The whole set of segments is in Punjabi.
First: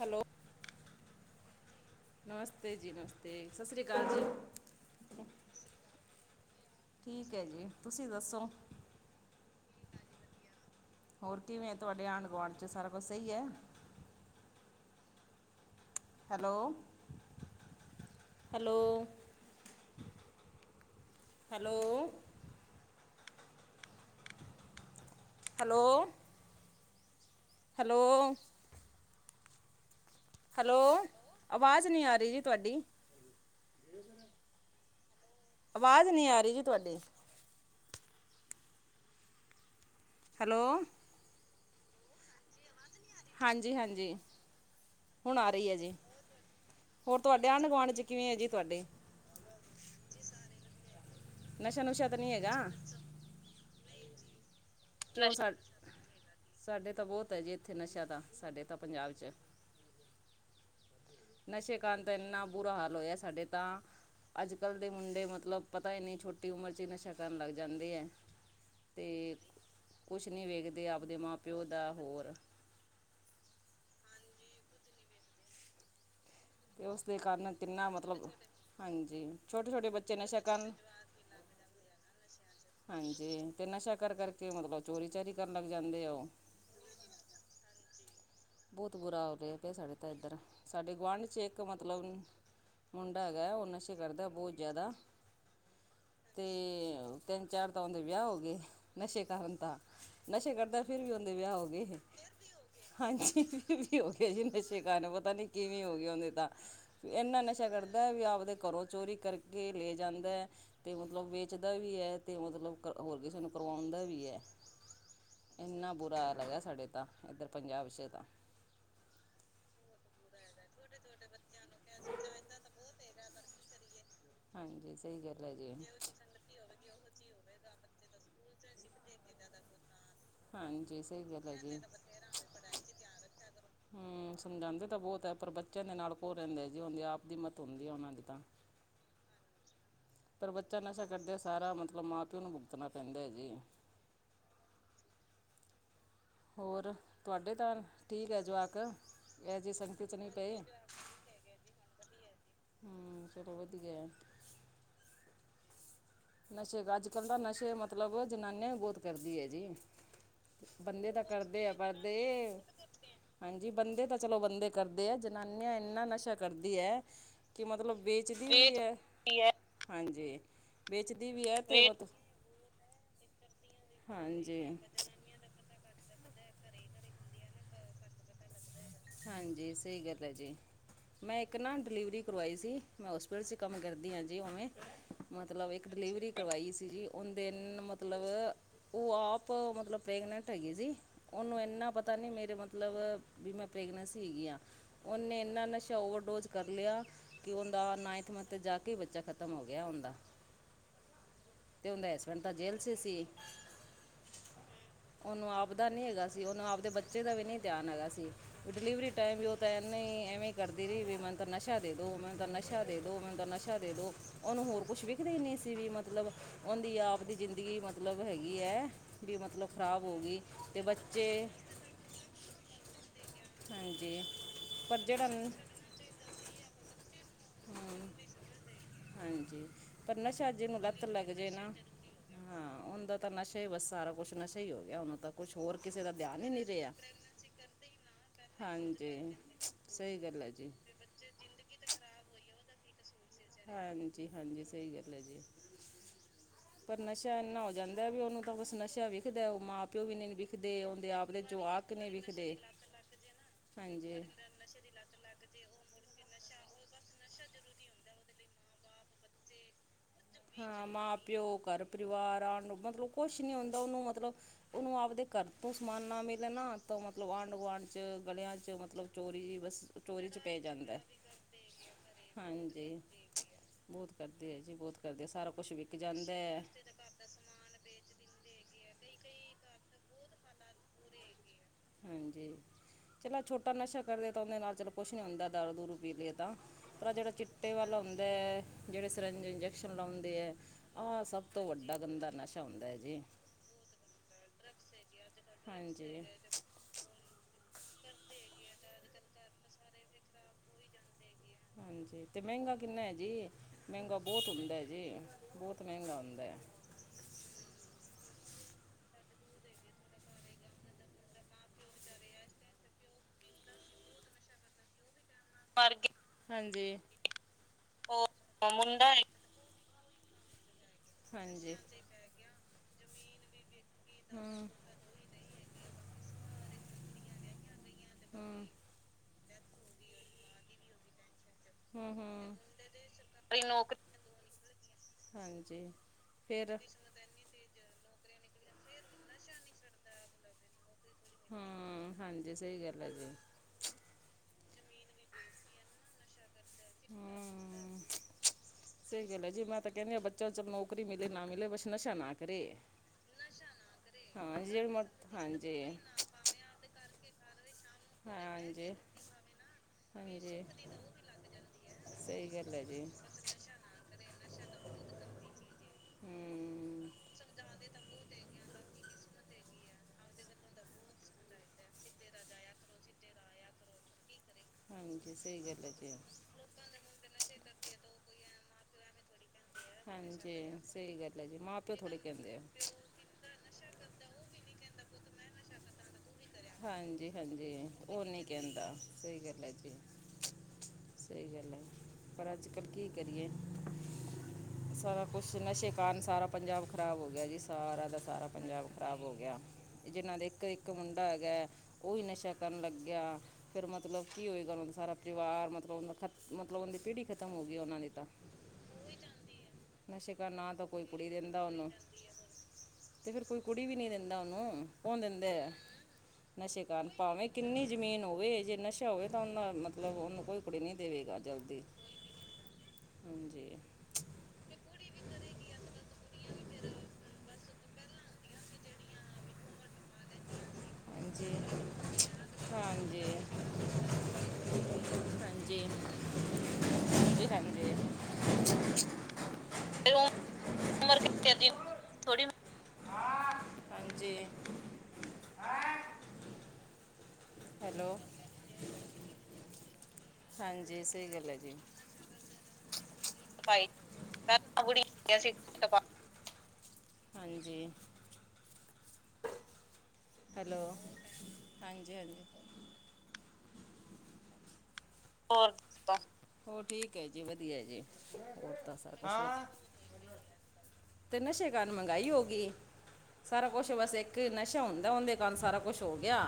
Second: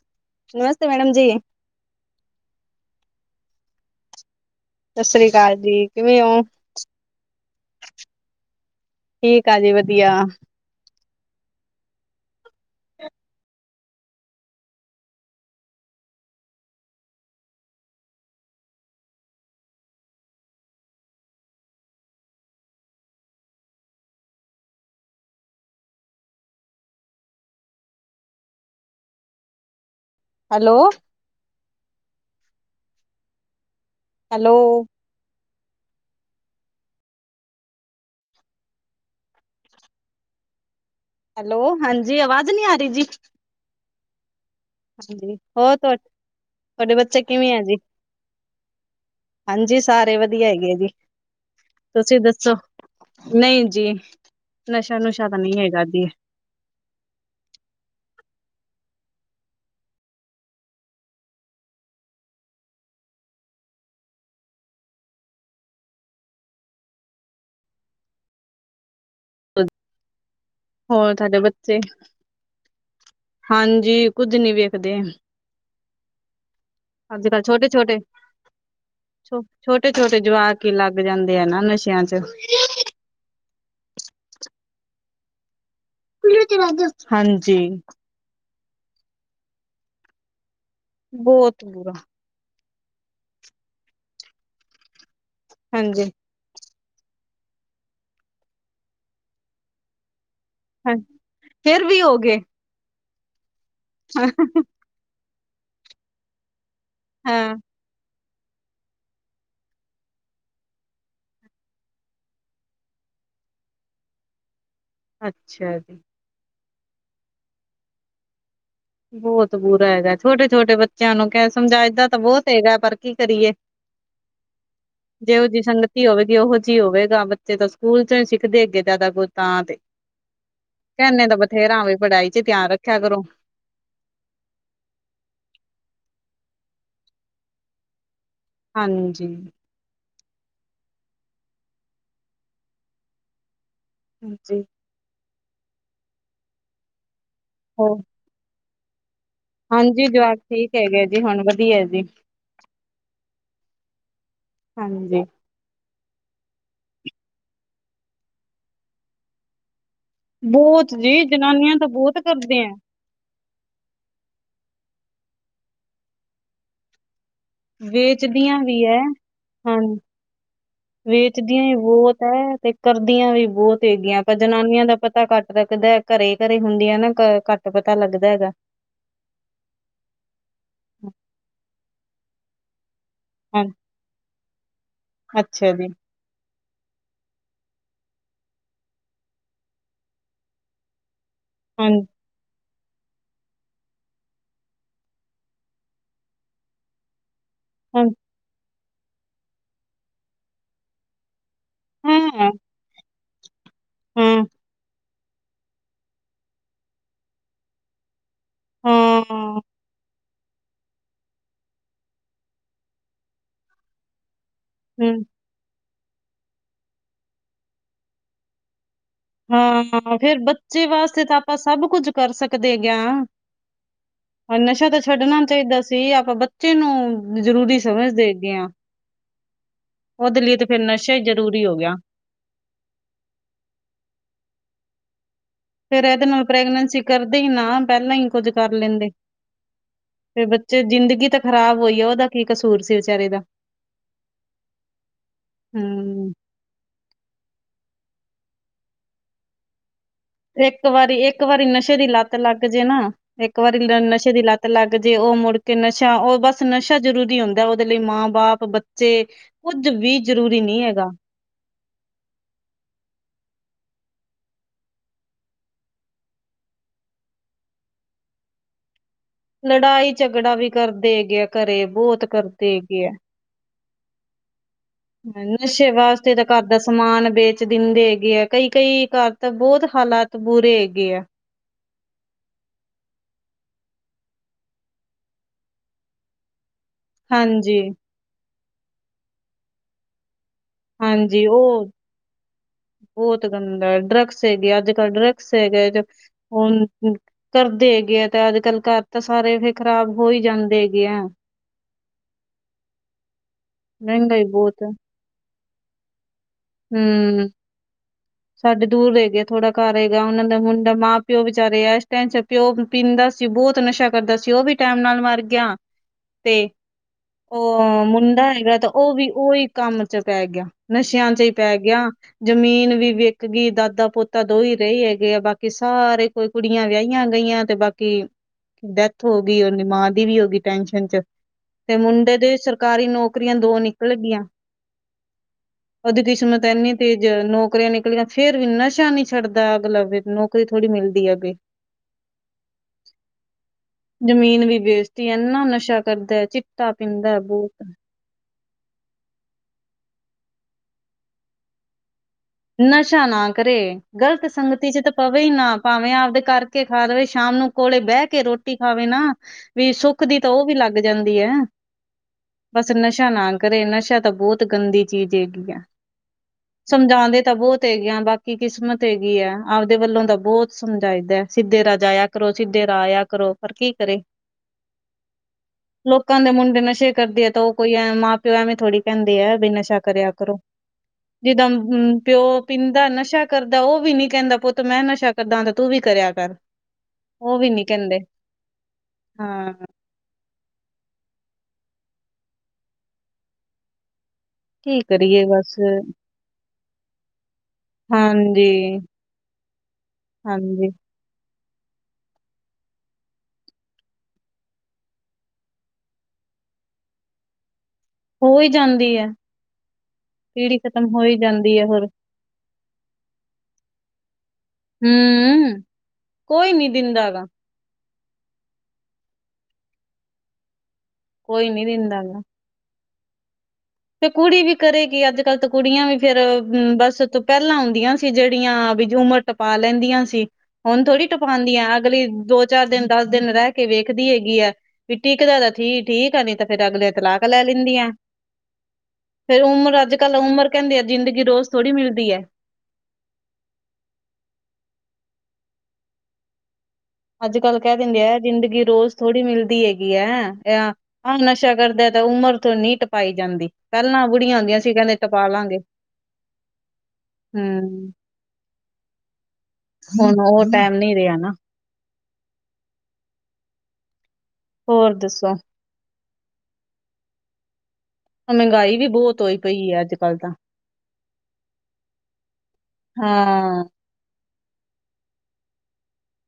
ਹੈਲੋ। ਨਮਸਤੇ ਮੈਡਮ ਜੀ। ਨਮਸਤੇ ਜੀ ਨਮਸਤੇ, ਸਤਿ ਸ਼੍ਰੀ ਅਕਾਲ ਸਤਿ ਜੀ। ਸ੍ਰੀ ਅਕਾਲ ਜੀ, ਕਿਵੇਂ ਹੋ? ਠੀਕ ਏ ਜੀ, ਤੁਸੀਂ ਦੱਸੋ? ਠੀਕ ਆ ਜੀ, ਵਧੀਆ। ਹੋਰ ਕਿਵੇਂ ਆ ਤੁਹਾਡੇ ਆਂਢ- ਗੁਆਂਢ ਚ, ਸਾਰਾ ਕੁਛ ਸਈ ਐ? Hello, hello. Hello. Hello. Hello. Hello. ਆਵਾਜ਼ ਨਈ ਆ ਰਈ ਜੀ ਤੁਹਾਡੀ? ਹੈਲੋ। ਆਵਾਜ਼ ਨਈ ਆ ਰਈ ਜੀ, ਤੁਹਾਡੀ- ਹੈਲੋ। ਹੈਲੋ ਹਾਂਜੀ, ਆਵਾਜ਼ ਨੀ ਆ ਰਈ ਜੀ। ਹਾਂਜੀ-ਹਾਂਜੀ। ਹਾਂਜੀ। ਹੋਰ ਤੁਹਾ ਤੁਹਾਡੇ ਹੋਰ, ਬੱਚੇ ਤੁਹਾਡੇ ਕਿਵੇਂ ਆ ਆਢ ਜੀ? ਗੁਆਂਢ ਚ ਕਿਵੇਂ ਐ ਜੀ ਤੁਹਾਡੇ ਹਾਂਜੀ। ਸਾਰੇ ਵਧੀਆ ਹੈਗੇ ਆ ਜੀ, ਨਸ਼ਾ ਨੁਸ਼ਾ ਤਾਂ ਤੁਸੀਂ ਨਹੀਂ ਹੈਗਾ ਦੱਸੋ? ਨਈ ਜੀ। ਨਸ਼ਾ ਨੁਸ਼ਾ ਤਾਂ ਨਹੀਂ [unintelligible] ਹੈਗਾ ਜੀ। ਸਾਡੇ ਤਾਂ ਬੋਤ ਆ ਜੀ, ਇੱਥੇ ਨਸ਼ਾ ਤਾਂ ਸਾਡੇ ਤਾਂ ਪੰਜਾਬ 'ਚ। ਨਸ਼ੇ ਕਰਨ ਤਾਂ, ਇੰਨਾ ਬੁਰਾ ਹਾਲ ਹੋਇਆ ਸਾਡੇ ਤਾਂ ਅੱਜ-ਕੱਲ੍ਹ ਦੇ ਮੁੰਡੇ ਮਤਲਬ ਪਤਾ ਈ ਨੀ, ਛੋਟੀ ਉਮਰ 'ਚ ਈ ਨਸ਼ਾ ਕਰਨ ਲੱਗ ਜਾਂਦੇ ਏੰ। ਤੇ ਕੁਛ ਨੀ ਵੇਖਦੇ। ਹੋਰ ਆਪਦੇ ਮਾਂ ਤੁਹਾਡੇ ਪਿਓ ਬੱਚੇ? ਦਾ ਹੋਰ ਹਾਂਜੀ, ਕੁੱਝ ਨੀ ਵੇਖਦੇ। ਅਤੇ ਉਸ ਦੇ ਅੱਜ-ਕੱਲ੍ਹ ਕਾਰਨ ਕਿੰਨਾ ਛੋਟੇ-ਛੋਟੇ, ਮਤਲਬ ਹਾਂਜੀ ਛੋਟੇ ਛੋਟੇ ਬੱਚੇ ਛੋਟੇ-ਛੋਟੇ ਨਸ਼ਾ ਜਵਾਕ ਈ ਕਰਨ ਲਾ ਲੱਗ ਜਾਂਦੇ ਆ ਨਾ, ਨਸ਼ਿਆਂ ਚ। ਹਾਂਜੀ ਤੇ ਨਸ਼ਾ ਕਰ ਕਰਕੇ, ਮਤਲਬ ਚੋਰੀ ਚਾਰੀ ਕਰਨ ਲੱਗ ਜਾਂਦੇ। ਉਹ ਹਾਂਜੀ। ਬਹੁਤ ਬੁਰਾ ਹਾਲ ਹੈ ਸਾਡੇ ਤਾਂ ਇੱਧਰ। ਸਾਡੇ ਗੁਆਂਢੀ 'ਚ ਇੱਕ ਬਹੁਤ ਬੁਰਾ, ਮਤਲਬ ਮੁੰਡਾ ਹੈਗਾ। ਉਹ ਨਸ਼ੇ ਕਰਦਾ ਬਹੁਤ ਜ਼ਿਆਦਾ। ਹਾਂਜੀ। ਤੇ ਤਿੰਨ ਚਾਰ ਤਾਂ ਉਹਂ ਦੇ ਵਿਆਹ ਹੋ ਗਏ। ਨਸ਼ੇ ਕਰਨ ਤਾਂ ਨਸ਼ੇ ਕਰ ਫਿਰ ਵੀ ਉਹਦੇ ਵਿਆਹ ਹੋ ਗਏ ਫੇਰ ਸੀ। ਵੀ ਗਏ, ਹਾਂਜੀ! ਵੀ ਹੋ ਗਿਆ ਜੀ ਨਸ਼ੇਕਾਰ ਨੂੰ ਪਤਾ ਨੀ ਕਿਵੇਂ ਹੋ ਗਿਆਏ ਉਹਦੇ ਤਾਂ ਇੰਨਾ ਹਾਂ ਨਸ਼ਾ ਕਰਦਾ, ਵੀ ਆਪਦੇ ਘਰੋਂ ਚੋਰੀ ਕਰਕੇ ਲੈ ਜਾਂਦਾ। ਤੇ ਮਤਲਬ ਵੇਚਦਾ ਵੀ ਹੈ ਤੇ ਮਤਲਬ ਹੋਰ ਕਿਸੇ ਨੂੰ ਕਰਵਾਉਣ ਦਾ ਵੀ ਹੈ। ਅੱਛਾ ਇਨਾ ਜੀ। ਬੁਰਾ ਲੱਗਦਾ ਸਾਡੇ ਤਾਂ ਇੱਧਰ ਪੰਜਾਬ ਚ ਤਾਂ ਬਹੁਤ ਬੁਰਾ ਹੈਗਾ। ਛੋਟੇ ਛੋਟੇ ਬੱਚਿਆਂ ਨੂੰ ਕ ਸਮਝਾਈਦਾ ਤਾਂ ਬਹੁਤ ਹੈਗਾ ਪਰ ਕੀ ਕਰੀਏ। ਹਾਂਜੀ! ਸਹੀ ਗੱਲ ਜਿਹੋ ਹੈ ਜਿਹੀ ਜੀ। ਸੰਗਤੀ ਹੋਵੇਗੀ ਉਹੋ ਜਿਹੀ ਹੋਵੇਗਾ। ਬੱਚੇ ਤਾਂ ਸਕੂਲ ਚ ਹੀ ਸਿੱਖਦੇ ਅੱਗੇ ਜਿਆਦਾ ਕੁਝ ਤਾਂ ਤੇ ਹਾਂਜੀ ਸਹੀ ਕਨੇ ਤਾਂ ਗੱਲ ਹੈ ਜੀ ਬਥੇਰਾ ਵੀ ਪੜਾਈ ਚ ਧਿਆਨ ਰੱਖਿਆ ਕਰੋ। ਹਮ ਸਮਝਾਉਂਦੇ ਤਾਂ ਬਹੁਤ ਹੈ। ਪਰ ਬੱਚਿਆਂ ਦੇ ਨਾਲ ਕੋ ਰਹਿੰਦੇ ਜਿ ਹੁੰਦੀ ਆ ਆਪ ਦੀ ਮਤ ਹੁੰਦੀ ਆ ਉਹਨਾਂ ਦੀ ਤਾਂ ਹਾਂਜੀ। ਪਰ ਬੱਚਾ ਨਸ਼ਾ ਕਰਦੇ ਸਾਰਾ, ਮਤਲਬ ਮਾਂ ਪਿਓ ਨੂੰ ਭੁਗਤਣਾ ਪੈਂਦਾ ਹੈ ਜੀ। ਜੀ ਹੋਰ ਤੁਹਾਡੇ ਤਾਂ ਹੋਰ ਠੀਕ ਹੈ ਜਵਾਕ ਇਹੋ ਜਿਹੇ ਸੰਗਤ ਹਾਂਜੀ 'ਚ ਨਹੀਂ ਜਵਾਕ ਪਏ ਠੀਕ ਹੈਗੇ ਜੀ ਹੁਣ ਵਧੀਆ ਜੀ ਹਮ ਚਲੋ ਵਧੀਆ ਹਾਂਜੀ ਨਸ਼ੇ ਅੱਜ ਕਲ ਤਾਂ ਨਸ਼ੇ, ਮਤਲਬ ਜਨਾਨੀਆਂ ਬਹੁਤ ਕਰਦੀ ਹ ਜੀ। ਬਹੁਤ ਬੰਦੇ ਤਾਂ ਜੀ ਕਰਦੇ ਆ ਜਨਾਨੀਆਂ ਤਾਂ ਪੜ੍ਹਦੇ ਬਹੁਤ ਕਰਦੇ ਐ ਹਾਂਜੀ ਬੰਦੇ ਤਾਂ ਚਲੋ ਬੰਦੇ ਕਰਦੇ, ਆ ਜਨਾਨੀਆਂ ਇੰਨਾ ਨਸ਼ਾ ਕਰਦੀ ਹੈ ਕਿ ਮਤਲਬ ਵੇਚਦੀ ਵੇਚਦੀਆਂ ਵੀ ਐ ਹੈ। ਹਾਂਜੀ! ਵੇਚਦੀ ਵੀ ਹੈ ਵੇਚਦੀਆਂ ਤੇ ਬਹੁਤ ਹੈ ਤੇ ਕਰਦੀਆਂ ਵੀ ਬਹੁਤ ਹੈਗੀਆਂ, ਪਰ ਜਨਾਨੀਆਂ ਹਾਂਜੀ ਦਾ ਪ ਪਤਾ ਘੱਟ ਲੱਗਦਾ। ਘਰੇ ਘਰੇ ਹੁੰਦੀ ਹੈ ਨਾ ਘੱਟ ਪਤਾ ਲੱਗਦਾ ਹੈਗਾ। ਹਾਂਜੀ! ਸਹੀ ਗੱਲ ਹੈ ਜੀ। ਮੈਂ ਇੱਕ ਨਾ ਡਿਲੀਵਰੀ ਕਰਵਾਈ ਸੀ ਮੈਂ ਉਸ ਹੋਸਪਿਟਲ ਚ ਹਾਂ ਕੰਮ ਕਰਦੀ ਹ ਜੀ ਉਵੇਂ ਮਤਲਬ ਅੱਛਾ ਇੱਕ ਜੀ ਡਿਲੀਵਰੀ ਕਰਵਾਈ ਸੀ ਜੀ। ਉਹ ਦਿਨ ਮਤਲਬ ਉਹ ਆਪ ਮਤਲਬ ਪ੍ਰੈਗਨੈਂਟ ਹੈਗੀ ਜੀ। ਉਹਨੂੰ ਹਾਂ ਇੰਨਾ ਪਤਾ ਨਹੀਂ, ਮੇਰੇ ਮਤਲਬ ਵੀ ਮੈਂ ਪ੍ਰੈਗਨੈਂਸ ਸੀਗੀਆਂ। ਉਹਨੇ ਇੰਨਾ ਨਸ਼ਾ ਓਵਰਡੋਜ ਕਰ ਲਿਆ ਕਿ ਹੁੰਦਾ ਹਾਂ ਨਾਈਨਥ ਮੰਥ ਜਾ ਕੇ ਹੀ, ਬੱਚਾ ਖਤਮ ਹੋ ਗਿਆ ਹਦਾ। ਤੇ ਉਸ ਦਾ ਹਾਂ ਹਸਬੈੰਡ ਤਾਂ ਜੇਲ ਚਸ ਸੀ ਹਮ ਉਹਨੂੰ ਆਪਦਾ ਨਹੀਂ ਹੈਗਾ ਸੀ ਉਹਨੂੰ ਆਪਦੇ ਬੱਚੇ ਦਾ ਵੀ ਨਹੀਂ ਧਿਆਨ ਹੈਗਾ ਸੀ ਡਿਲੀਵਰੀ ਟਾਈਮ ਵੀ ਹੋ ਤਾਂ ਨਹੀਂ ਐਵੇਂ ਕਰਦੀ ਰਹੀ ਵੀ ਮੈਨੂੰ ਨਸ਼ਾ ਦੇ ਦੋ ਮੈਨੂੰ ਤਾਂ ਨਸ਼ਾ ਦੇ ਦੋ ਮੈਨੂੰ ਤਾਂ ਨਸ਼ਾ ਦੇ ਦੋ ਉਹਨੂੰ ਹੋਰ ਕੁੱਛ ਹਮ, ਵਿਖਦੇ ਨੀ ਸੀ ਵੀ ਮਤਲਬ ਉਹਦੀ ਆਪ ਦੀ ਜ਼ਿੰਦਗੀ ਮਤਲਬ ਹੈਗੀ ਹੈ ਵੀ ਮਤਲਬ ਖਰਾਬ ਹਾਂ ਹੋ ਫੇਰ ਗਈ ਤੇ ਬੱਚੇ ਵਾਸਤੇ ਤਾਂ ਆਪਾਂ ਸਭ ਕੁਝ ਕਰ ਸਕ ਚੱਕ ਦੇ ਗਿਆ ਹਾਂਜੀ ਨਸ਼ਾ ਪਰ ਤਾਂ ਜਿਹੜਾ ਛੱਡਣਾ ਨ- ਚਾਹੀਦਾ ਸੀ ਆਪਾਂ ਬੱਚੇ ਨੂੰ ਜਰੂਰੀ ਹਮ, ਸਮਝ ਦੇਗੇ ਹਾਂ ਹਾਂਜੀ ਪਰ ਉਹਦੇ ਨਸ਼ਾ ਲਈ ਤਾਂ ਫਿਰ ਜਿਨੂੰ ਲੱਤ ਨਸ਼ਾ ਹੀ ਲੱਗ ਜੇ ਜ਼ਰੂਰੀ ਨਾ ਹੋ ਗਿਆ ਹਾਂ ਉਹਦਾ ਤਾਂ ਨਸ਼ਾ ਹੀ ਬਸ ਸਾਰਾ ਕੁਛ ਨਸ਼ਾ ਹੀ ਹੋ ਗਿਆ ਉਹਨੂੰ ਤਾਂ ਕੁਛ ਹੋਰ ਕਿਸੇ ਫਿਰ ਦਾ ਇਹਦੇ ਧਿਆਨ ਨਾਲ ਹੀ ਨੀ ਰਿਹਾ ਪ੍ਰੈਗਨੈਂਸੀ ਕਰਦੇ ਹੀ ਨਾ ਪਹਿਲਾਂ ਹੀ ਕੁਝ ਕਰ ਲੈਂਦੇ ਹਾਂਜੀ ਸਹੀ ਗੱਲ ਫੇਰ ਹੈ ਜੀ ਬੱਚੇ ਜ਼ਿੰਦਗੀ ਤਾਂ ਖ਼ਰਾਬ ਹੋਈ ਆ ਉਹਦਾ ਕੀ ਕਸੂਰ ਸੀ ਵਿਚਾਰੇ ਦਾ ਹਾਂਜੀ-ਹਾਂਜੀ ਸਹੀ ਗੱਲ ਹੈ ਜੀ ਹੂੰ। ਪਰ ਨਸ਼ਾ ਇੰਨਾ ਹੋ ਜਾਂਦਾ ਵੀ ਉਹਨੂੰ ਤਾਂ ਬਸ ਨਸ਼ਾ ਵਿੇਖਦਾ ਉਹ ਮਾਂ ਪਿਓ ਵੀ ਨਹੀਂ ਵਿਖਦੇ ਇੱਕ ਉਹਦੇ ਵਾਰੀ ਆਪਦੇ ਇੱਕ ਵਾਰੀ ਜਵਾਕ ਨਸ਼ੇ ਦੀ ਨਹੀਂ ਲੱਤ ਵਿਖਦੇ ਲੱਗ ਜੇ ਨਾ ਇੱਕ ਵਾਰੀ ਹਾਂਜੀ ਨਸ਼ੇ ਦੀ ਲੱਤ ਲੱਗ ਜੇ ਉਹ ਮੁੜ ਕੇ ਨਸ਼ਾ ਉਹ ਬਸ ਨਸ਼ਾ ਜ਼ਰੂਰੀ ਹੁੰਦਾ ਉਹਦੇ ਲਈ ਮਾਂ ਬਾਪ ਬੱਚੇ ਕੁੱਝ ਵੀ ਜ਼ਰੂਰੀ ਨਹੀਂ ਹਾਂ ਹੈਗਾ। ਮਾਂ ਪਿਓ ਘਰ ਪਰਿਵਾਰ ਆਉਣ ਮਤਲਬ ਕੁਛ ਨੀ ਹੁੰਂਦਾ ਉਹਨੂੰ ਮਤਲਬ ਉਹਨੂੰ ਆਪਦੇ ਘਰ ਤੋਂ ਸਮਾਨ ਨਾ ਮਿਲੇ ਣਾ ਤਾਂ ਮਤਲਬ ਆਂਢ ਗੁਆਂਢ ਚ ਗਲਿਆਂ ਚ ਮਤਲਬ ਚੋਰੀ ਬਸ ਲੜਾਈ ਚੋਰੀ ਚ ਝਗੜਾ ਪੈ ਵੀ ਜਾਂਦਾ ਕਰਦੇ ਹੈਗੇ ਆ ਘਰੇ ਬਹੁਤ ਕਰਦੇ ਹਾਂਜੀ ਹੈਗੇ ਆ। ਬਹੁਤ ਕਰਦੇ ਆ ਜੀ ਬਹੁਤ ਕਰ ਨਸ਼ੇ ਵਾਸਤੇ ਤਾਂ ਘਰ ਦਾ ਸਮ ਸਮਾਨ ਵੇਚ ਦਿੰਦੇ ਹੈਗੇ ਆ ਕਈ-ਕਈ ਘਰ ਤਾਂ ਬਹੁਤ ਹਾਲਾਤ ਬੁਰੇ ਹੈਗੇ ਆ ਹਾਂਜੀ ਚਲਾ ਛੋਟਾ ਨਸ਼ਾ ਕਰਦੇ ਤਾਂ ਉਹਦੇ ਨਾਲ ਚਲੋ ਕੁੱਛ ਨੀ ਹੁੰਦਾ ਦਾਰੂ ਦੂਰੂ ਪੀ ਲਈਏ ਤਾਂ ਤ੍ਹਾਂ ਜਿਹੜਾ ਚਿੱਟੇ ਵੱਲ ਹਾਂਜੀ-ਹਾਂਜੀ ਹੁੰਦਾ ਹੈ ਜਿਹੜੇ ਸਰੰਜ ਇੰਜੈਕਸ਼ਨ ਲਾਉਂਦੇ ਹੈ ਆਹ ਸਭ ਤੋਂ ਉਹ ਵੱਡਾ ਗੰਦਾ ਨਸ਼ਾ ਹੁੰਦਾ ਹੈ ਜੀ ਬਹੁਤ ਗੰਦਾ ਡਰੱਗਸ ਹੈਗੇ ਅੱਜ ਕੱਲ੍ਹ ਡਰੱਗਸ ਹੈਗੇ ਹਾਂਜੀ ਹੁ ਕਰਦੇ ਹੈਗੇ ਆ ਤੇ ਅੱਜ ਕੱਲ੍ਹ ਘਰ ਤਾਂ ਸਾਰੇ ਫ ਖ਼ਰਾਬ ਹੋ ਹੀ ਜਾਂਦੇ ਹੈਗੇ ਆ ਹਾਂਜੀ ਤੇ ਮਹਿੰਗਾ ਕਿੰਨਾ ਹੈ ਜੀ ਮਹਿੰਗਾ ਮਹਿੰਗਾਈ ਬਹੁਤ ਹੁੰਦਾ ਹੈ ਜੀ ਬਹੁਤ ਮਹਿੰਗਾ ਹੁੰਦਾ ਆ ਹੂੰ, ਸਾਡੇ ਦੂਰ ਰਹੇ ਗ ਥੋੜਾ ਘਰ ਰਹੇਗਾ, ਉਹਨਾਂ ਦਾ ਮੁੰਡਾ ਮਾਂ ਪਿਓ ਬ ਵਿਚਾਰੇ ਆ ਇਸ ਟਾਈਮ ਚ ਪਿਓ। ਪੀਂਦਾ ਸੀ ਬਹੁਤ ਨਸ਼ਾ ਕਰਦਾ ਸੀ, ਉਹ ਵੀ ਟਾਈਮ ਨਾਲ ਮਾਰ ਗਿਆ ਤੇ ਹਾਂਜੀ ਉਹ ਮੁੰਡਾ ਹੈਗਾ ਤਾਂ ਉਹ ਵੀ ਉਹੀ ਕੰਮ ਚ ਪੈ ਗਿਆ ਨਸ਼ਿਆਂ ਚ ਹੀ ਹਾਂਜੀ ਪੈ ਗਿਆ, ਜ਼ਮੀਨ ਵੀ ਵਿਕ ਗਈ ਦਾ ਦਾ ਪੋਤਾ ਦੋ ਹੂੰ ਹੀ ਰਹੇ ਹੈਗੇ ਆ ਬਾਕੀ ਸਾਰੇ ਕੋਈ ਕੁੜੀਆਂ ਵਿਆਹੀਆਂ ਗਈਆਂ ਤੇ ਬਾਕੀ ਹੂੰ ਡੈਥ ਹੋ ਗਈ ਓਦੀ ਮਾਂ ਦੀ ਵੀ ਹੋ ਗਈ ਟੈਂਨਸ਼ਨ ਚ ਤੇ ਹੂੰ ਮੁੰਡੇ ਦੇ ਹੂੰ ਸਰਕਾਰੀ ਨੌਕਰੀਆਂ ਦੋ ਨਿਕਲਗੀਆਂ ਹਾਂਜੀ ਅਦੀ ਕਿਸਮਤ ਫਿਰ ਐਨੀ ਤੇਜ ਨੌਕਰੀਆਂ ਨਿਕਲੀਆਂ ਫੇਰ ਵੀ ਨਸ਼ਾ ਨੀ ਛੱਡਦਾ ਅਗਲਾ ਫੇ ਨੌਕਰੀ ਥੋੜੀ ਮਿਲਦੀ ਹੈ ਅੱਗੇ ਹਾਂ ਹਾਂਜੀ ਸਹੀ ਗੱਲ ਹੈ ਜੀ ਜ਼ਮੀਨ ਵੀ ਬੇਚਤੀ ਇਨਾ ਨਸ਼ਾ ਕਰਦਾ ਚਿੱਟਾ ਪੀਂਦਾ ਬਹੁਤ ਹੂੰ ਸਹੀ ਗੱਲ ਹੈ ਜੀ ਮੈਂ ਤਾਂ ਕਹਿੰਦੀ ਹਾਂ ਬੱਚਾ ਚਲ ਨੌਕਰੀ ਮਿਲੇ ਨਾ ਮਿਲੇ ਬਸ ਨਸ਼ਾ ਨਾ ਕਰੇ। ਨਸ਼ਾ ਨਾ ਕਰੇ ਗ਼ਲਤ ਹਾਂ ਜਿਹੜੇ ਸੰਗਤੀ ਚ ਮ ਤਾਂ ਪਵੇ ਹੀ ਨਾ ਹਾਂਜੀ। ਭਾਵੇਂ ਆਪਦੇ ਘਰ ਕੇ ਖਾ ਦੇਵੇ ਸ਼ਾਮ ਨੂੰ ਕੋਲੇ ਬਹਿ ਕੇ ਰੋਟੀ ਹਾਂਜੀ ਖਾਵੇ ਨਾ ਵੀ ਸੁੱਖ ਦੀ ਤਾਂ ਹਾਂਜੀ ਉਹ ਵੀ ਲੱਗ ਜਾਂਦੀ ਹੈ ਸਹੀ ਗੱਲ ਹੈ ਬਸ ਜੀ ਨਸ਼ਾ ਨਾ ਕਰੇ ਨਸ਼ਾ ਤਾਂ ਬਹੁਤ ਗੰਦੀ ਚੀਜ਼ ਹੈਗੀ, ਆ ਹੂੰ। ਸਮਝਾਉਂਦੇ। ਤਾਂ ਬਹੁਤ ਹੈਗੀਆਂ ਬਾਕੀ ਕਿਸਮਤ ਹੈਗੀ, ਆ ਆਪਦੇ ਵੱਲੋਂ ਤਾਂ ਬਹੁਤ ਸਮਝਾਈਦਾ ਸਿੱਧੇ ਰਾ ਜਾਇਆ। ਕਰੋ ਸਿਧੇ ਰਾ ਆਇਆ ਕਰੋ, ਪਰ ਕੀ ਕਰੇ,। ਹਾਂਜੀ ਸਹੀ ਗੱਲ ਹੈ ਜੀ ਲੋਕਾਂ ਦੇ ਮੁੰਡੇ ਨਸ਼ੇ ਕਰਦੀ ਐ। ਤਾਂ ਉਹ ਕੋਈ ਐ ਮਾਂ ਪਿਓ ਐਵੇਂ ਥੋੜ੍ਹੀ ਕਹਿੰਦੇ ਹੈ ਵੀ ਨਸ਼ਾ ਕਰਿਆ ਹਾਂਜੀ ਕਰੋ ਸਹੀ ਗੱਲ ਹੈ ਜੀ, ਮਾਂ ਪਿਓ ਥੋੜ੍ਹੇ ਕਹਿੰਦੇ ਆ। ਪੀਦਾ ਨਸ਼ਾ ਕਰਦਾ ਉਹ ਵੀ ਨੀ ਕਹਿੰਦਾ ਪੁੱਤ ਮੈਂ ਨਸ਼ਾ ਕਰਦਾ ਤੂੰ ਵੀ ਕਰਿਆ। ਕਰ ਹਾਂਜੀ ਉਹ ਵੀ ਹਾਂਜੀ ਨਹੀਂ ਕਹਿੰਦੇ ਉਹ ਨੀ ਕਹਿੰਦਾ ਸਹੀ ਗੱਲ ਹੈ ਹਾਂ ਜੀ। ਸਹੀ ਗੱਲ ਹੈ ਪਰ ਅਜ ਕੱਲ੍ਹ ਕੀ ਕਰੀਏ। ਕੀ ਸਾਰਾ ਕਰੀਏ ਕੁਛ ਬਸ ਨਸ਼ੇ ਕਾਰ ਸਾਰਾ। ਪੰਜਾਬ ਖ਼ਰਾਬ ਹੋ ਗਿਆ ਜੀ ਸਾਰਾ ਦਾ ਸਾਰਾ ਹਾਂਜੀ ਪੰਜਾਬ ਖਰਾਬ ਹੋ ਗਿਆ ਜਿਹਨਾਂ ਦੇ ਇੱਕ ਹਾਂਜੀ ਇੱਕ ਮੁੰਡ ੜਾ ਹੈ ਗ ਉਹੀ ਨਸ਼ਾ ਕਰਨ ਲੱਗ ਗਿਆ। ਫੇਰ ਮਤਲਬ ਕੀ ਹੋਏਗਾ, ਉਹ ਦਾ ਸਾਰਾ ਪਰਿਵਾਰ ਮਤਲਬਤ ਮਤਲਬ ਉਹ ਦੀ ਪੀੜ੍ਹੀ ਖਤਮ ਹੋ ਗਈ ਉਹਨਾਂ ਦੀ ਤਾਂ,। ਹੋ ਹੀ ਜਾਂਦੀ ਹੈ ਨਸ਼ੇ ਕਾਰਨ ਨਾ ਪੀੜੀ ਤਾਂ ਕੋਈ ਖਤਮ ਹੋ ਕੁੜੀ ਹੀ ਦਿੰਦਾ ਜਾਂਦੀ ਹੈ ਉਹਨੂੰ ਹੋਰ ਅਤੇ ਫਿਰ ਕੋਈ ਕੁੜੀ ਵੀ ਨਹੀਂ ਦਿੰਦਾ ਉਹਨੂੰ ਕੌਣ ਦਿੰਦੇ। ਹੂੰ ਕੋਈ ਨਸ਼ੇ ਨਹੀਂ ਕਾਰਨ, ਦਿੰਦਾਗਾ ਭਾਵੇਂ ਕਿੰਨੀ ਜ਼ਮੀਨ ਹੋਵੇ, ਜੇ ਨਸ਼ਾ ਹੋਵੇ ਤਾਂ ਉਹਨਾ, ਮਤਲਬ ਉਹਨੂੰ ਕੋਈ ਕੁ ਕੁੜੀ ਨਹੀਂ ਦੇਵੇਗਾ ਕੋਈ ਜਲਦੀ, ਨਹੀਂ ਦਿੰਦਾਗਾ ਹਾਂਜੀ, ਤੇ ਕੁੜੀ ਵੀ ਕਰੇਗੀ, ਅੱਜ-ਕੱਲ ਤਾਂ ਕੁੜੀਆਂ ਵੀ ਫੇਰ ਬੱਸ ਤੋਂ ਪਹਿਲਾਂ ਆਉਂਦੀਆਂ ਸੀ ਜਿਹੜੀਆਂ ਵੀ ਉਮਰ ਟਪਾ ਲੈਂਦੀਆਂ ਸੀ। ਹੁਣ ਥੋੜ੍ਹੀ ਹਾਂਜੀ ਟਪਾਉਂਦੀਆਂ, ਅਗਲੀ ਦੋ ਚਾਰ ਦਿਨ ਹਾਂਜੀ ਦਸ ਦਿਨ ਰਹਿ ਕੇ ਵੇਖਦੀ ਹੈਗੀ ਆ। ਵੀ ਟਿਕ ਜਾਏ ਤਾਂ ਹਾਂਜੀ ਠੀ ਠੀਕ ਐ, ਨੀ ਤੇ ਫੇਰ ਅਗਲੀਆਂ ਤਲਾਕ ਜੀ ਲੈ ਹਾਂਜੀ ਲੈਂਦੀਆਂ। [unintelligible] ਫੇਰ ਉਮਰ, ਅੱਜ-ਕੱਲ ਉਮਰ ਕਹਿੰਦੀ ਆ, ਜ਼ਿੰਦਗੀ ਰੋਜ਼ ਥੋੜ੍ਹੀ ਮਿਲਦੀ ਹੈ। ਹਾਂ ਹਾਂਜੀ, [unintelligible] ਅੱਜ-ਕੱਲ ਕਹਿ ਹੈਲੋ ਦਿੰਦੇ ਆ ਜ਼ਿੰਦਗੀ ਰੋਜ਼ ਥੋੜ੍ਹੀ ਮਿਲਦੀ ਹੈਗੀ ਹੈ, ਹਾਂਜੀ ਸਹੀ ਆਹ ਗੱਲ ਹੈ ਜੀ ਨਸ਼ਾ ਕਰਦਾ ਤਾਂ ਉਮਰ ਉਥੋਂ ਨੀ ਟਪਾਈ ਜਾਂਦੀ, ਪਹਿਲਾਂ ਬੁੜੀਆਂ ਹੁੰਦੀਆਂ ਸੀ, ਕਹਿੰਦੇ ਟਪਾ ਲਾਂਗੇ। ਹਾਂਜੀ, ਹਮ ਹੁਣ ਉਹ ਹੈਲੋ ਟੈਮ ਨੀ ਰਿਹਾ ਨਾ, ਹਾਂਜੀ ਹਾਂਜੀ, ਹੋਰ ਦੱਸੋ? ਹੋਰ ਹੋਰ ਠੀਕ ਹੈ ਜੀ, ਵਧੀਆ ਜੀ। ਹੋਰ ਮਹਿੰਗਾਈ ਤਾਂ ਵੀ ਸਾਰਾ ਕੁਛ ਬਹੁਤ ਹੋਈ ਪਈ ਹੈ ਅੱਜ-ਕੱਲ੍ਹ ਤਾਂ, ਅਤੇ ਨਸ਼ੇ ਕਾਰਨ ਮੰਗਾਈ ਹੋ ਗਈ, ਸਾਰਾ ਹਾਂ ਕੁਛ ਬਸ ਇੱਕ ਇੱਕ ਨਸ਼ਾ ਹੁੰਦਾ ਉਹਦੇ ਕਾਰਨ ਸਾਰਾ ਕੁਛ ਹੋ ਗਿਆ,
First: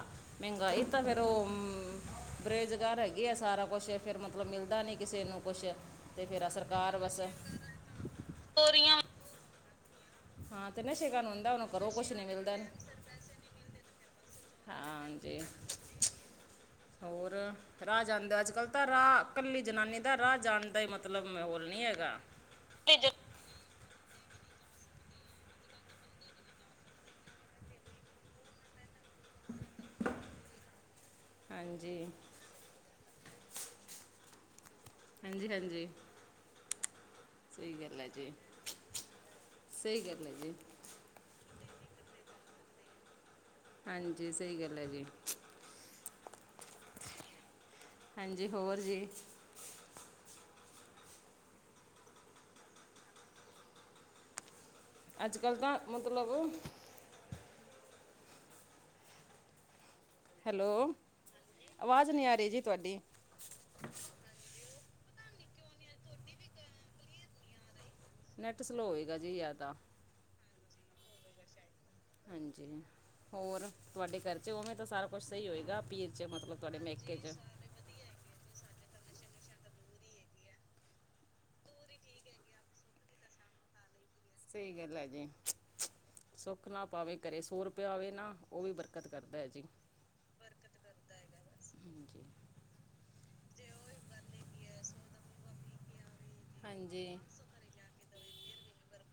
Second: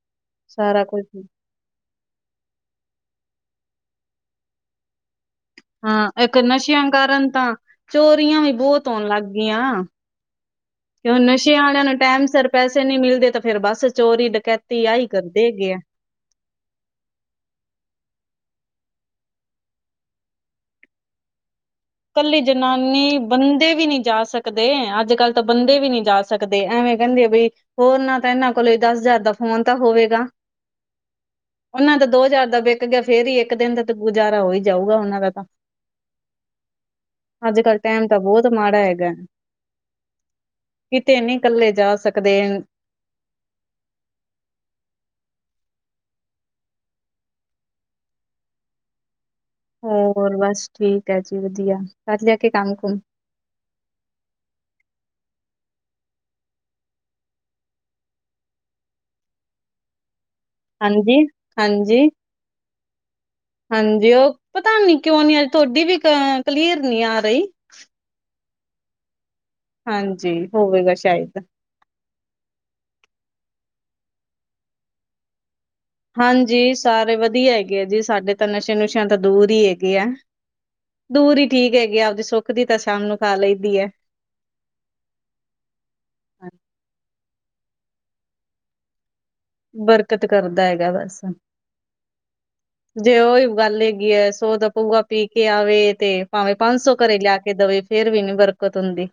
ਮਹਿੰਗਾਈ ਸਾਰਾ ਤਾਂ ਕੁਝ ਫੇਰ ਹੀ। ਉਹ ਬੇਰੁਜ਼ਗਾਰ ਹੈਗੇ ਆ, ਸਾਰਾ ਕੁਛ ਫੇਰ ਮਤਲਬ ਮਿਲਦਾ ਨੀ ਕਿਸੇ ਨੂੰ ਕੁਛ ਹਾਂ ਤੇ ਇੱਕ ਫਿਰ ਨਸ਼ਿਆਂ ਸਰਕਾਰ ਬਸ ਕਾਰਨ ਤਾਂ, ਚੋਰੀਆਂ ਵੀ ਬਹੁਤ ਆਣ ਲੱਗ ਗਈਆਂ। ਹਾਂ ਨਸ਼ੇ ਤੇ ਹ ਕਾਰਨ ਹੁੰਦਾ ਨਸ਼ਿਆਂ ਉਹਨੂੰ ਵਾਲਿਆਂ ਘਰੋਂ ਨੂੰ ਕੁਛ ਟਾਈਮ ਨਹੀਂ ਸਿਰ ਮਿਲਦਾ ਪੈਸੇ ਨੀ ਮਿਲਦੇ, ਤੇ ਫੇਰ ਬਸ ਚੋਰੀ ਡਕੈਟ ਤੇ ਆਹੀ ਹਾਂ ਜੀ ਕਰਦੇ ਹੈਗੇ ਆ। ਹੋਰ? ਰਾਹ ਜਾਂਦਾ, ਅੱਜ-ਕੱਲ੍ਹ ਤਾਂ ਰਾਹ ਕੱਲੀ ਜਨਾਨੀ ਦਾ ਰਾਹ ਜਾਣ ਦਾ ਹੀ, ਮਤਲਬ ਮਾਹੌਲ ਨਹੀਂ ਹੈਗਾ। ਕੱਲੀ ਜਨਾਨੀ, ਬੰਦੇ ਵੀ ਨਹੀਂ ਜਾ ਸਕਦੇ, ਅੱਜ ਕੱਲ ਤਾਂ ਬੰਦੇ ਵੀ ਨਹੀਂ ਜਾ ਸਕਦੇ। ਸਕਦੇ, ਐਵੇਂ ਕਹਿੰਦੇ ਆ ਹੋਰ ਨਾ ਤਾਂ, ਇਹਨਾਂ ਕੋਲ ਦਸ ਹਜ਼ਾਰ ਦਾ, ਫੋਣ ਤਾਂ ਹੋਵੇਗਾ, ਉਹਨਾਂ ਹਾਂਜੀ ਦਾ ਦੋ ਹਜ਼ਾਰ ਦਾ, ਗਿਆ, ਫੇਰ ਹੀ ਇੱਕ ਦਿਨ ਦਾ ਗੁਜ਼ਾਰਾ ਹੋ ਹੀ ਜਾਊਗਾ, ਉਹਨਾਂ ਦਾ ਤਾਂ ਹਾਂਜੀ ਹਾਂਜੀ, ਸਹੀ ਅੱਜ-ਕਲ੍ਹ ਗੱਲ ਟਾਈਮ ਹੈ ਤਾਂ ਜੀ ਬਹੁਤ ਮਾੜਾ ਹੈਗਾ। ਸਹੀ ਗੱਲ ਹੈ ਜੀ ਕਿਤੇ ਨੀ ਇਕੱਲੇ ਜਾ ਸਕਦੇ। ਹਾਂਜੀ ਸਹੀ ਗੱਲ ਹੈ ਜੀ। ਹਾਂਜੀ ਹੋਰ ਜੀ। ਹੋਰ ਬਸ ਠੀਕ ਹੈ ਜੀ, ਵਧੀਆ ਕਰ ਲਿਆ ਕੇ ਕੰਮ ਕੁਮ ਅੱਜ ਕੱਲ੍ਹ ਤਾਂ, ਮਤਲਬ ਹੈਲੋ, ਹਾਂਜੀ ਹਾਂਜੀ ਆਵਾਜ਼ ਨਹੀਂ ਆ ਰਹੀ ਜੀ ਤੁਹਾਡੀ। ਹਾਂਜੀ, ਉਹ ਪਤਾ ਨੀ ਕਿਉਂ ਨੀ, ਅਜ ਤੁਹਾਡੀ ਵੀ ਅ ਕਲੀਅਰ ਨੀ ਆ ਰਹੀ। ਨੈੱਟ ਸਲੋ ਹੋਏਗਾ ਜੀ, ਯਾ ਤਾਂ ਹਾਂਜੀ ਹੋਵੇਗਾ ਸ਼ਾਇਦ। ਹਾਂਜੀ ਹੋਰ ਤੁਹਾਡੇ ਖਰਚੇ, ਉਵੇਂ ਤਾਂ ਸਾਰਾ ਕੁਛ ਸਹੀ ਹੋਏਗਾ। ਪੀਹਰ ਚ, ਮਤਲਬ ਹਾਂਜੀ ਤੁਹਾਡੇ ਮੈਕੇ ਸਾਰੇ ਚ ਵਧੀਆ ਹੈਗੇ ਆ ਜੀ, ਸਾਡੇ ਤਾਂ ਨਸ਼ੇ ਨੁਸ਼ਿਆਂ ਤਾਂ ਦੂਰ ਹੀ ਹੈਗੇ ਆ। ਦੂਰ ਹੀ ਠੀਕ ਹੈਗੀ ਆ, ਆਪਦੀ ਸੁੱਖ ਦੀ ਤਾਂ ਸ਼ਾਮ ਨੂੰ ਖਾ ਲਈ ਦੀ ਹੈ। ਸਹੀ ਗੱਲ ਹੈ ਜੀ। ਸੁੱਖ ਨਾਲ ਭਾਵੇ ਘਰੇ ਸੋ ਰੁਪਇਆ ਆਵੇ ਨਾ, ਉਹ ਵੀ ਬਰਕਤ ਕਰਦਾ। ਜੀ ਬਰਕਤ ਕਰਦਾ ਹੈਗਾ, ਬਸ। ਹਾਂਜੀ ਜੇ ਉਹੀ ਗੱਲ ਹੈਗੀ ਹੈ, ਸੋ ਦਾ ਪਵਉਆ ਪੀ ਕੇ ਆਵੇ ਤੇ ਭਾਵੇਂ ਪੰਜ ਸੌ ਹਾਂਜੀ ਘਰੇ ਲਿਆ ਕੇ ਦਵੇ, ਫੇਰ ਵੀ ਨੀ ਬਰਕਤ ਹੁੰਦੀ।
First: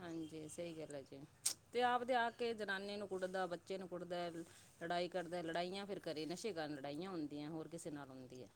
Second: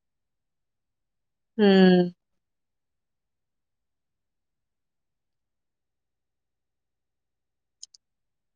ਹਾਂਜੀ ਸਈ ਗਾੱਲ ਐ ਜੀ, ਤੇ ਹਮ ਆਪਦੇ ਆ ਕੇ ਜਨਾਨੀ ਨੂੰ ਕੁੱਟਦਾ, ਬੱਚੇ ਨੂੰ ਕੁੱਟਦੈ ਲੜਾਈ ਕਰਦੈ, ਲੜਾਈਆਂ ਫੇਰ ਕਰੇ ਨਸ਼ੇ ਕਾਰ ਲੜਾਈਆਂ ਹੁੰਦੀਐ ਹੋਰ ਕਿਸੇ ਨਾਲ ਹੁੰਦੀ ਐ।